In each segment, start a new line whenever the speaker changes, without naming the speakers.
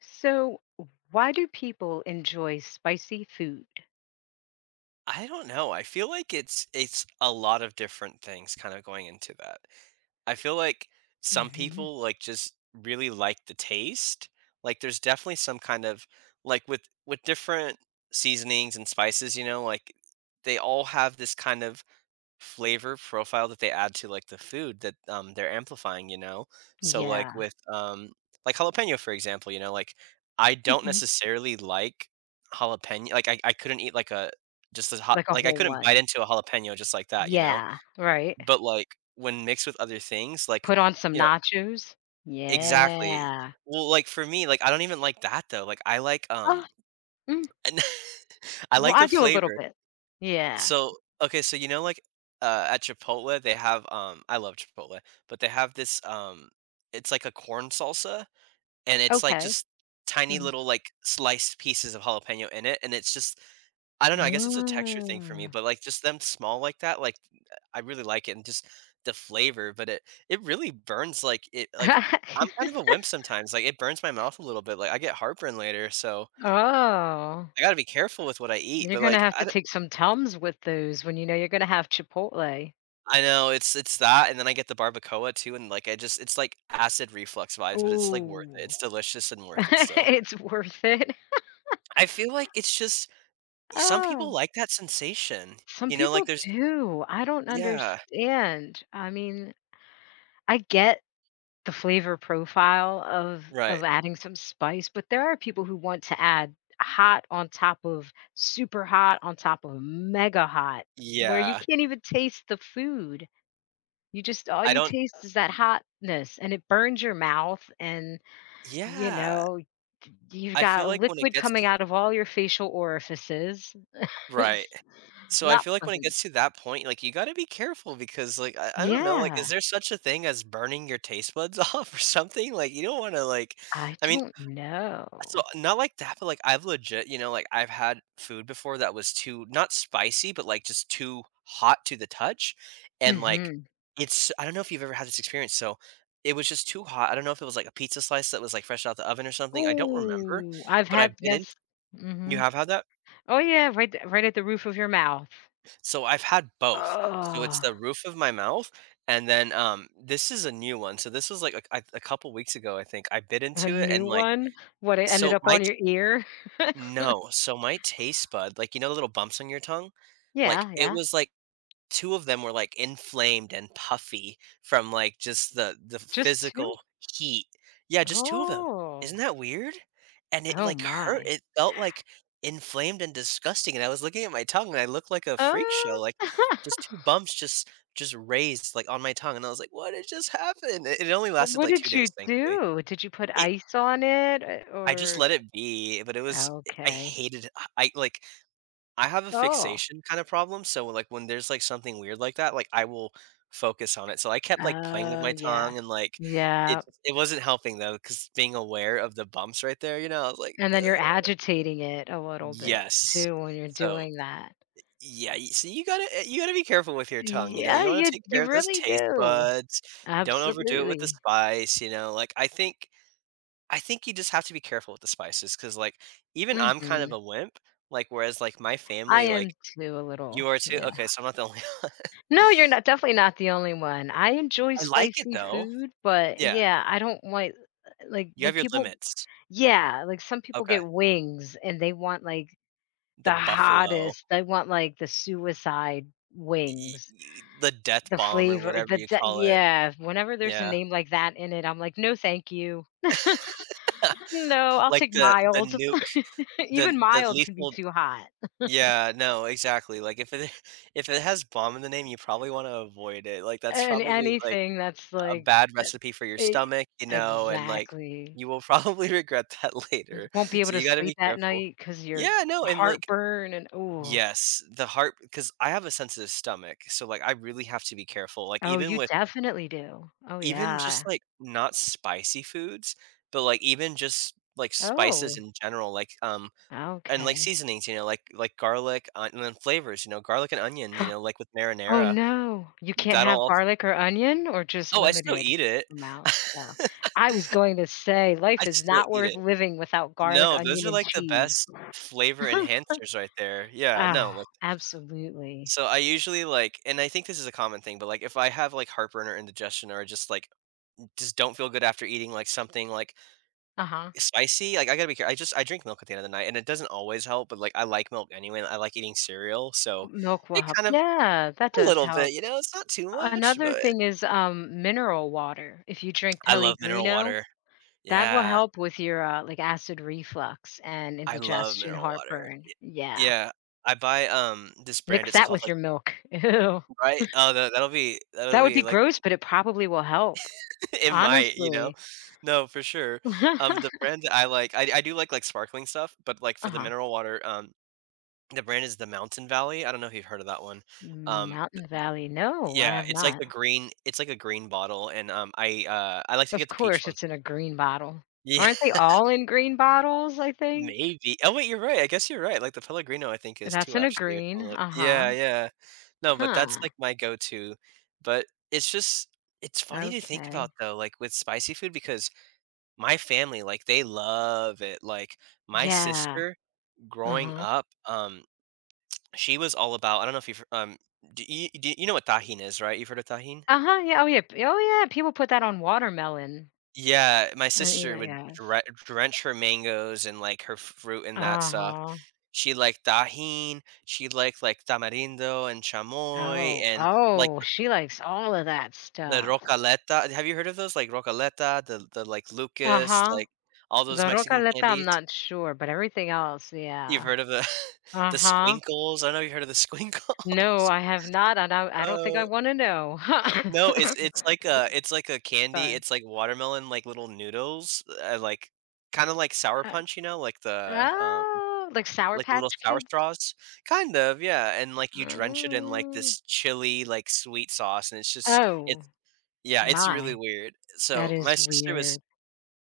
So, why do people enjoy spicy food?
I don't know. I feel like it's a lot of different things kind of going into that. I feel like some
Hmm.
people like just really like the taste. Like there's definitely some kind of like with different seasonings and spices, you know, like they all have this kind of flavor profile that they add to like the food that they're amplifying, you know? So
Yeah,
like with like jalapeno, for example, you know, like I don't
hmm,
necessarily like jalapeno. Like I couldn't eat like a just a hot
like a
like I
whole
couldn't bite
one.
into a jalapeno just like that, you know?
Yeah, right.
But like when mixed with other things, like
Put on some
you know
nachos.
exactly.
Yeah.
Well, like for me, like I don't even like that though. Like I like
Oh, mm,
I
well,
like
I
the
do a little
flavor.
bit. Yeah.
So, okay, so you know, like at Chipotle, they have I love Chipotle, but they have this it's like a corn salsa, and it's like
Okay.
just tiny
Hmm.
little like sliced pieces of jalapeno in it, and it's just I don't know, I guess it's a texture thing for me,
Mm.
but like just them small like that, like I really like it, and just the flavor, but it really burns like it like. I'm kind of a wimp sometimes. Like it burns my mouth a little bit. Like I get heartburn later, so
Oh,
I got to be careful with what I eat.
you're
But
going to
like
have to take some Tums with those when you know you're going to have Chipotle.
I know it's that, and then I get the barbacoa too, and like I just it's like acid reflux vibes, but it's like worth it.
Ooh,
It's delicious and worth it still.
it's worth it.
I feel like it's just some people like that sensation,
Some
you know, like
people
there's
do. I don't
yeah,
understand. I mean, I get the flavor profile of
right,
of adding some spice, but there are people who want to add hot on top of super hot on top of mega hot, where you
yeah.
can't even taste the food. You just all
I
you
don't,
taste is that hotness and it burns your mouth and, you
yeah.
know, you've
I feel
got
like when it
liquid
gets
coming
to
out of all your facial orifices.
right,
It's
so I
not
feel like when it
pleasant.
gets to that point, like you got to be careful because like I don't know, like is
Yeah.
there such a thing as burning your taste buds off or something? Like you don't want to like,
I
I mean,
don't
so,
know.
not like that, but, like, I've legit like, I've had food before that was too not spicy, but, like, just too hot to the touch, and, like,
Mhm.
it's I don't know if you've ever had this experience, so it was just too hot, I don't know if it was, like, a pizza slice that was, like, fresh out the oven or something, I don't remember,
Ooh, I've
but I
had,
bit in.
yes.
You
Mhm.
have had that?
Oh, yeah, right th right at the roof of your mouth.
So, I've had both. So, it's
Oh,
the roof of my mouth, and then, this is a new one, so this was, like, a a couple weeks ago, I think, I bit
a
into it and,
new
like
one? What, it ended
so
up
my
on your ear?
no, so my taste bud, like, you know, the little bumps on your tongue? Like,
Yeah,
it
yeah.
was like 2 of them were, like, inflamed and puffy from, like, just the
Just 2?
physical heat. Yeah, just 2 of them.
Oh.
Isn't that weird? And it,
Oh
like, hurt.
my.
It felt, like, inflamed and disgusting, and I was looking at my tongue, and I looked like a freak show,
Oh.
like, just 2 bumps just raised, like, on my tongue, and I was like, "What had just happened?" It only
Well,
lasted,
what
like, 2
did you
days, thankfully.
do? Did you put
It
ice on it, eh,
I just
or
let it be, but it was I
okay.
hated I like I have a
Oh.
fixation kind of problem, so, like, when there's, like, something weird like that, like, I will focus on it, so I kept, like, playing with
Oh,
my
yeah.
tongue and, like, it
Yeah.
it wasn't helping though, because being aware of the bumps right there, you know, I was like,
And then
"Ugh."
you're agitating it a little bit
Yes.
too when you're
So,
doing that.
yeah, y so you gotta eh, you gotta be careful with your tongue, you know,
Yeah,
you wanna
you
take
you
care of those
really
taste
do.
buds, don't overdo it with the
Absolutely.
spice, you know, like, I think you just have to be careful with the spices, because like, even I'm kind of
Mhm.
a wimp, like, whereas, like, my
I
family,
am
like,
too a little,
you are too? Okay,
yeah.
so I'm not the only one.
No, you're not, definitely not the only one. I enjoy
I like it
spicy
though.
food, but
Yeah,
yeah, I don't like
you
when
have your
people
limits.
yeah, like some people
Okay,
get wings and they want like
the
the
buffalo,
hottest, they want like the suicide
y
wings.
y the death
The
bomb or
flavor,
whatever
the
you
d
call it.
yeah, whenever there's a
Yeah,
name like that in it, I'm like, "No, thank you. No, I'll
like
take
the
mild."
nuke, the
Even
the
mild can be
lethal
too hot,
yeah, no, exactly, like, if it if it has bomb in the name, you probably wanna avoid it, like, that's
and
probably, like,
anything that's
a
like
bad
that,
recipe for your
e
stomach, you know, and, like,
exactly.
you will probably regret that later,
Won't be able
so
to
you gotta be
sleep at
careful.
night 'cause your
Yeah, no, and, like
heartburn and oh,
yes, the heart because I have a sensitive stomach, so, like, I really have to be careful, like,
oh,
even
you
with
definitely do. Oh,
even just,
yeah.
like, not spicy foods, but, like, even just, like, spices
Oh,
in general, like, and, like,
okay.
seasonings, you know, like garlic, and then flavors, you know, garlic and onion, you know, like, with
Oh,
marinara,
no. You can't
that'll
have
also
garlic or onion or just
oh, I still
limited
eat it.
amounts? Oh. I was going to say,
I
life is
still
not
eat
worth
it.
living without garlic,
No, those
onion,
are,
and
like, the
cheese.
best flavor enhancers right there. Yeah, no,
Oh,
like
absolutely.
so I usually like, and I think this is a common thing, but like if I have like heartburn or indigestion or just like just don't feel good after eating like something like
Uh-huh.
spicy, like I gotta be careful. I just I drink milk at the end of the night, and it doesn't always help, but like I like milk anyway, and I like eating cereal, so
Milk will
it
help.
kind of
Yeah, that
a
does
little bit,
help.
you know, it's not too much,
Another
but
thing is, mineral water. If you drink
I love mineral
Pellegrino,
water.
that will
Yeah,
help with your, like, acid reflux and
I love
indigestion,
mineral water.
heartburn.
Y-
Yeah.
yeah, I buy this brand.
Mix
It's
that
called
with
like
your milk. Ew.
right. Oh, that'll
That would
be
be
like.
gross, but it probably will help.
It might, you know?
Honestly.
No, for sure. The brand that I like I do like, sparkling stuff, but, like, for the
Uh-huh.
mineral water, the brand is the Mountain Valley. I don't know if you've heard of that one. Um,
Mountain Valley, no, I
yeah,
have
it's like
not.
the green it's like a green bottle, and, I like to
Of
get the peach
course,
one.
it's in a green bottle.
Yeah,
Aren't they all in green bottles, I think?
maybe. Oh, wait, you're right. I guess you're right. Like, the Pellegrino, I think, is
That's
too,
in a
actually, or
green,
something like yeah,
uh-huh.
yeah. No, but that's, like,
Huh,
my go-to. But it's just it's
huh.
funny to think about,
Okay.
though, like, with spicy food because my family, like, they love it, like, my
Yeah,
sister growing
uh-huh.
up, she was all about I don't know if you've do you know what tajin is, right? You've heard of tajin?
Uh-huh, yeah, oh, yeah, p oh, yeah, people put that on watermelon,
Yeah, my sister would
yes.
drench her mangoes and, like, her fruit and that stuff.
Uh-huh.
She liked tajin, she liked, like, tamarindo and chamoy
Oh,
and, like,
oh, she likes all of that
the
stuff.
rocaleta. Have you heard of those? Like, rocaleta, the like, Lucas,
Uh-huh.
like, all those
The
Mexican
Rocaleta, I'm
candies?
not sure, but everything else,
You've
yeah.
heard of the the
Uh-huh.
Squinkles? I don't know if you heard of the
No,
Squinkles.
I have not, and I don't think
Oh,
I wanna know.
no, it's like a it's like a candy,
Sorry.
it's like watermelon, like, little noodles, like, kinda like Sour
Uh,
Punch, you know,
oh, like Sour
like the little
Patch
sour
Kids?
straws? Kind of, yeah, and, like, you drench it in, like,
Mm.
this chili, like, sweet sauce, and it's just
Oh,
it's yeah, it's really
my.
weird.
That
So, my
is
sister was
weird.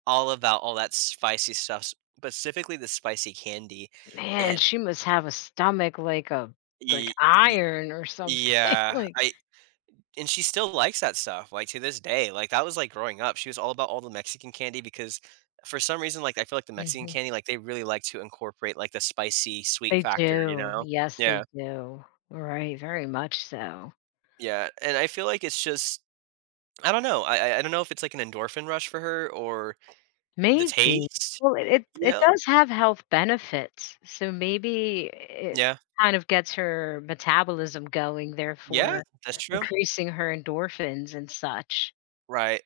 all about all that spicy stuff, specifically the spicy candy,
Man,
and
she must have a stomach like a like
Y y
iron or something,
yeah,
like
I and she still likes that stuff, like, to this day, like, that was, like, growing up, she was all about all the Mexican candy because for some reason, like, I feel like the Mexican
mhm.
candy, like, they really like to incorporate, like, the spicy sweet
They
factor, you
do.
know?
Yes,
Yeah,
they do. Right, very much so.
yeah, and I feel like it's just I don't know, I don't know if it's, like, an endorphin rush for her or the
Maybe.
taste,
Well, it it
you
it
know?
does have health benefits, so maybe it
Yeah.
kind of gets her metabolism going,
Yeah,
therefore
that's true.
increasing her endorphins and such.
Right.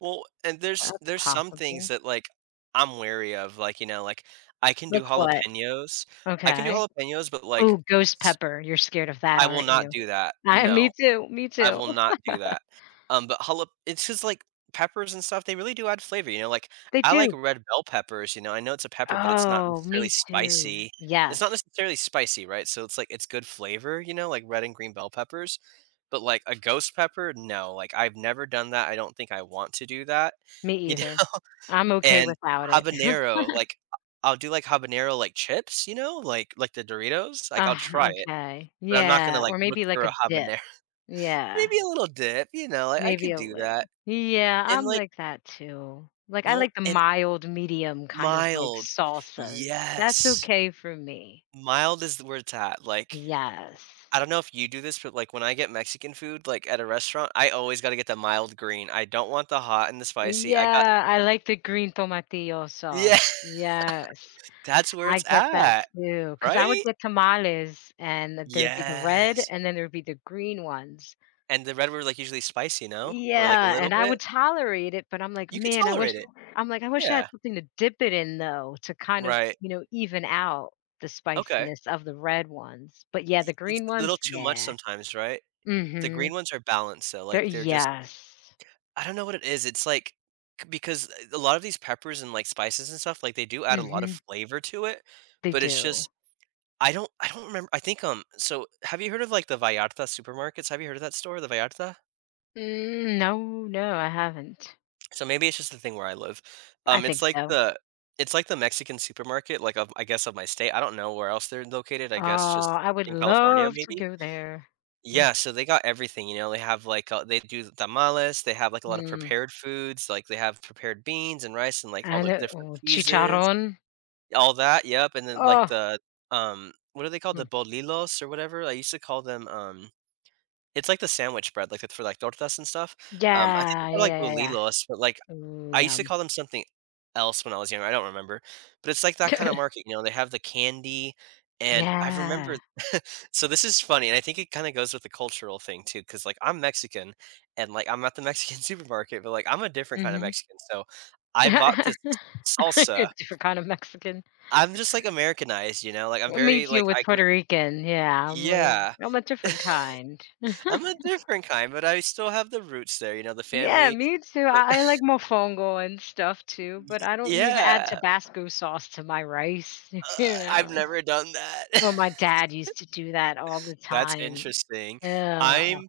Well, and there's
That's
there's some things
possible.
that, like, I'm wary of, like, you know, like, I can do
Like what?
jalapenos. I can do
Okay.
jalapenos, but, like,
Oh, ghost
s
pepper. You're scared of that,
I will
aren't
not
you?
do that.
I Me
No,
too, me
I
too.
will not do that. But jalap it's just like peppers and stuff, they really do add flavor, you know, like,
They
I like
do.
red bell peppers, you know, I know it's a pepper, but it's not
Oh,
necessarily
me too.
spicy. It's not
Yes,
necessarily spicy, right? So it's like it's good flavor, you know, like red and green bell peppers, but like a ghost pepper, no, like, I've never done that, I don't think I want to do that,
me
you
either.
know?
I'm okay
And
without it.
habanero, like, I'll do like habanero, like, chips, you know, like the Doritos, like, I'll
Ah,
try it,
okay.
but I'm not gonna,
Yeah,
like,
or
look
maybe
for
like
a
a dip.
habanero.
Yeah.
Maybe a little dip, you know, like I
Maybe
could
a
do that,
little. Yeah,
and,
I'm
like
like that too. Like, I
well,
like the
and
mild medium kind of like
mild.
salsas. That's
Yes.
okay for me.
Mild is where it's at, like,
Yes.
I don't know if you do this, but, like, when I get Mexican food, like, at a restaurant, I always gotta get the mild green. I don't want the hot and the spicy, I got.
Yeah, I like the green tomatillo
Yeah,
sauce. Yes,
that's where
I
it's
get that
at,
too. Because I would
right?
get tamales and there'd be the red
Yes,
and then there'd be the green ones.
and the red were, like, usually spicy, no? Or, like, a
Yeah,
little
and I
bit?
would tolerate it, but I'm like,
You could
"Man, I wish."
tolerate it.
I'm like, "I wish I had
Yeah.
something to dip it in though, to kind of,
Right.
even out the
Okay.
spiciness of the red ones." But yeah,
Y
the
It's
green
a little
ones,
too much
yeah.
sometimes, right? The green
Mhm.
ones are balanced though,
They're,
like, they're just.
yes.
I don't know what it is, it's like c because a lot of these peppers and, like, spices and stuff, like, they do add a lot of
Mhm.
flavor to it,
They
but it's
do.
just. I don't remember. I think, so have you heard of, like, the Vallarta supermarkets? Have you heard of that store, the Vallarta?
Mm, no, no, I haven't.
So maybe it's just the thing where I live.
I think
It's like
so.
the Mexican supermarket, like, of I guess, of my state. I don't know where else they're located, I
Oh,
guess just
I would
in California
love to
maybe?
go there.
Yeah, so they got everything, you know, they have, like, they do tamales, they have, like, a lot of
Mhm.
prepared foods, like, they have prepared beans and rice and, like, all
I
the
know,
different
oh,
cheeses,
chicharrón.
all that, yep, and then, like,
Oh,
the, what are they called? The
mm.
bolillos or whatever? I used to call them, it's like the sandwich bread, like, it's for, like, tortas and stuff, I think they're
Yeah,
called,
yeah,
like,
yeah, yeah, yeah.
bolillos, but, like,
Ooh,
I used to
yum.
call them something else when I was younger, I don't remember, but it's like that kinda market, you know, they have the candy, and I
Yeah.
remember so this is funny, and I think it kind of goes with the cultural thing too, because like I'm Mexican, and like I'm at the Mexican supermarket, but like I'm a different kind of
Mhm.
Mexican. So I bought this
A
salsa.
different kind of Mexican.
I'm just like Americanized, you know. Like I'm
Me
very
too,
like
with
I grew.
Puerto Rican, yeah, I'm like,
Yeah,
I'm a different kind.
I'm a different kind, but I still have the roots there. You know, the
Yeah,
family.
me too,
But
I like mofongo and stuff too, but I don't need to add
yeah,
Tabasco sauce to my rice, you
I've
know?
never done that.
Well, my dad used to do that all the
That's
time.
interesting.
Yeah.
I'm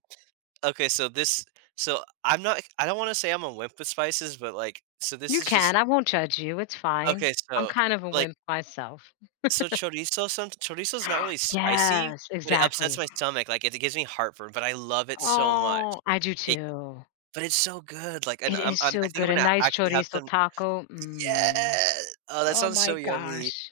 okay. So this. So I'm not. I don't want to say I'm a wimp with spices, but like. So this
You
is
can,
just.
I won't judge you, it's fine.
Okay,
I'm
so,
kind of a
like
wimp myself.
so chorizo some chorizo's not really spicy,
Yes,
but it upsets
exactly.
my stomach, like, it gives me heartburn, but I love it so much.
Oh, I do
It
too.
but it's so good, like, and
It
I'm
is
I'm I
so
think I'm
good, a
gonna
nice
actually have
chorizo
some.
taco, mm,
Yeah! Oh, that
oh
sounds
my
so yummy.
gosh,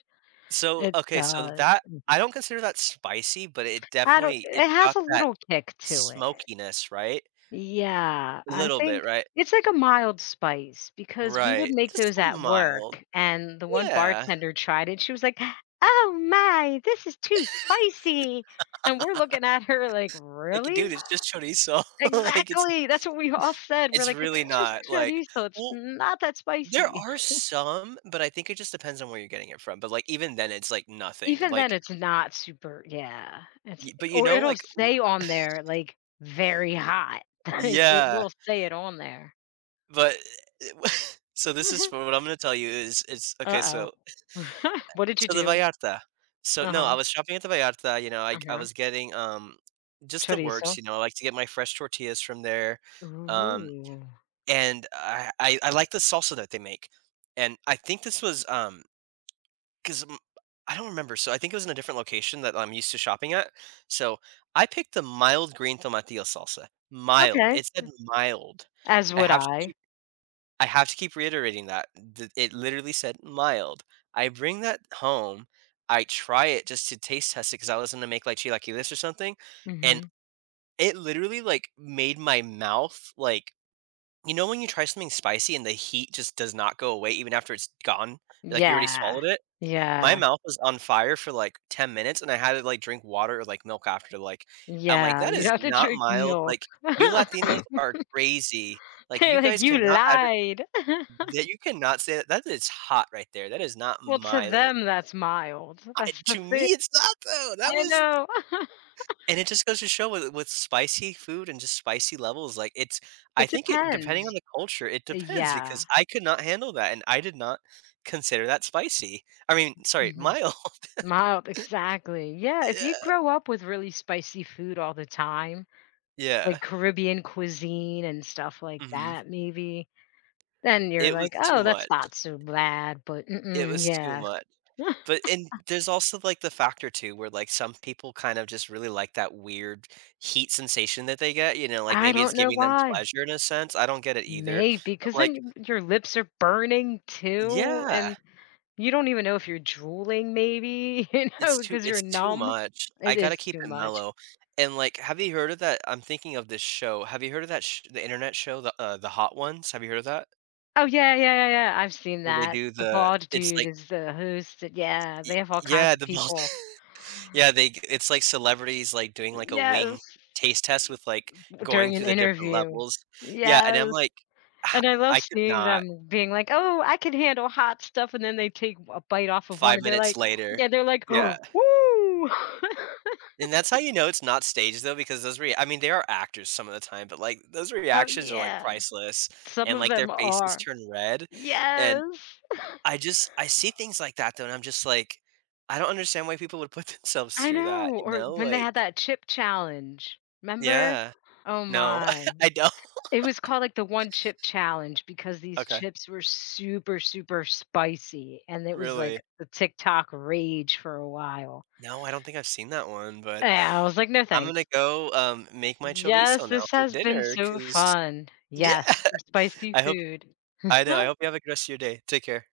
So,
it
okay, so
does.
that I
Mhm.
don't consider that spicy, but it
I don't,
definitely
it
it's
has
got
a
that
little kick to it.
smokiness, right?
Yeah,
A
I
little bit,
think
right?
it's like a mild spice because we would
Right.
make
Just
those at
mild.
work, and the one
Yeah.
bartender tried it, she was like, "Oh my, this is too spicy," and we're looking at her like,
Like, dude,
"Really?"
it's just chorizo. Like, it's.
Exactly, that's what we all said, we're
It's
like, "It's
really
just
not, like
chorizo, it's
well,
not that
there
spicy."
are some, but I think it just depends on where you're getting it from, but, like, even then, it's, like, nothing,
Even then,
like
it's not super, yeah, it's,
y but, you
or
know,
it'll
like w
say on there, like, "Very hot." Like, it
yeah,
will say it on there.
but so this is for what I'm gonna tell you is it's okay,
Uh-oh.
so
What did you
so the
do?
Vallarta. So no, I
Uh-huh,
was shopping at the Vallarta, you know, I
uh-huh.
was getting, just the works,
Chorizo.
you know, I like to get my fresh tortillas from there, um,
Ooh.
and I like the salsa that they make, and I think this was, 'Cause I don't remember, so I think it was in a different location that I'm used to shopping at, so I picked the mild green tomatillo salsa. Mild.
Okay.
It said mild.
As
I
would
have to
I.
keep I have to keep reiterating that. Th It literally said mild. I bring that home, I try it just to taste test it, cause I was gonna make, like, chilaquiles or something, and
Mhm.
it literally, like, made my mouth, like you know when you try something spicy and the heat just does not go away even after it's gone? Like, you already
Yeah.
swallowed it? My
Yeah.
mouth was on fire for, like, 10 minutes, and I had to, like, drink water or, like, milk after, like I'm like,
Yeah,
"That
you'd
is
have to
not
drink
mild."
milk.
Like, "You Latinos are crazy." Like, "You
They're like,
guys
"You
cannot adver
lied."
that you cannot say that that is hot right there. That is not
Well, to
mild."
them, that's mild.
I
That's the
to
thing.
me, it's not, though. That
I
was
know.
and it just goes to show with spicy food and just spicy levels, like, it's I
It
think it depending
depends.
on the culture, it depends
Yeah.
because I could not handle that, and I did not consider that spicy. I mean, sorry,
Mhm.
mild.
Mild, exactly. Yeah, if you
Yeah.
grow up with really spicy food all the time,
Yeah.
like Caribbean cuisine and stuff like
Mhm.
that maybe, then you're
It was
like,
too
"Oh, that's
much.
not so bad," but
It
mm-mm,
was too
yeah.
much. But and there's also, like, the factor too where, like, some people kind of just really like that weird heat sensation that they get, you know, like,
I
maybe it's
don't know
giving them
why.
pleasure in a sense, I don't get it either,
Maybe
but,
because
like
then your lips are burning too,
Yeah,
and you don't even know if you're drooling maybe, because
it's
you're
too
numb.
much. I
It
gotta
is
keep
too
it
much.
mellow, and, like, have you heard of that I'm thinking of this show, have you heard of that sh the internet show, the Hot Ones? Have you heard of that?
Oh, yeah, yeah, yeah, yeah, I've seen
Where they
that.
do
The
the
bald
it's
dude
like
is the host, and- yeah,
y
they have all kinds
Yeah,
of
the
people.
Yeah, they it's like celebrities, like, doing, like, a wing
Yes,
taste test with, like, going
during an
through the different
interview.
levels. Yeah, and
Yes,
I'm like, "H
and I love
I could
seeing
not."
them being like, "Oh, I can handle hot stuff," and then they take a bite off of one,
5
and they're
minutes
like,
later.
yeah, they're like,
Yeah,
"Woo!"
and that's how you know it's not staged, though, because those rea I mean, they are actors some of the time, but, like, those
Oh,
reactions are, like,
yeah,
priceless,
some
and,
of
like, their
them
faces
are.
turn red,
Yes.
and I see things like that, though, and I'm just like, "I don't understand why people would put themselves
I
through that,"
know,
you
or
know?
when they
Like
had that chip challenge, remember?
Yeah.
Oh
No,
my.
I don't.
It was called, like, the one chip challenge because these
Okay.
chips were super, super spicy, and it was, like,
Really?
the TikTok rage for a while.
No, I don't think I've seen that one, but
And I was like, "No,
I'm gonna
thanks."
go, make my chorizo
Yes,
now
this
for
has been
dinner.
so
Cause
fun.
yeah,
Yes, some spicy
I hope
food.
I know, I hope you have a good rest of your day. Take care.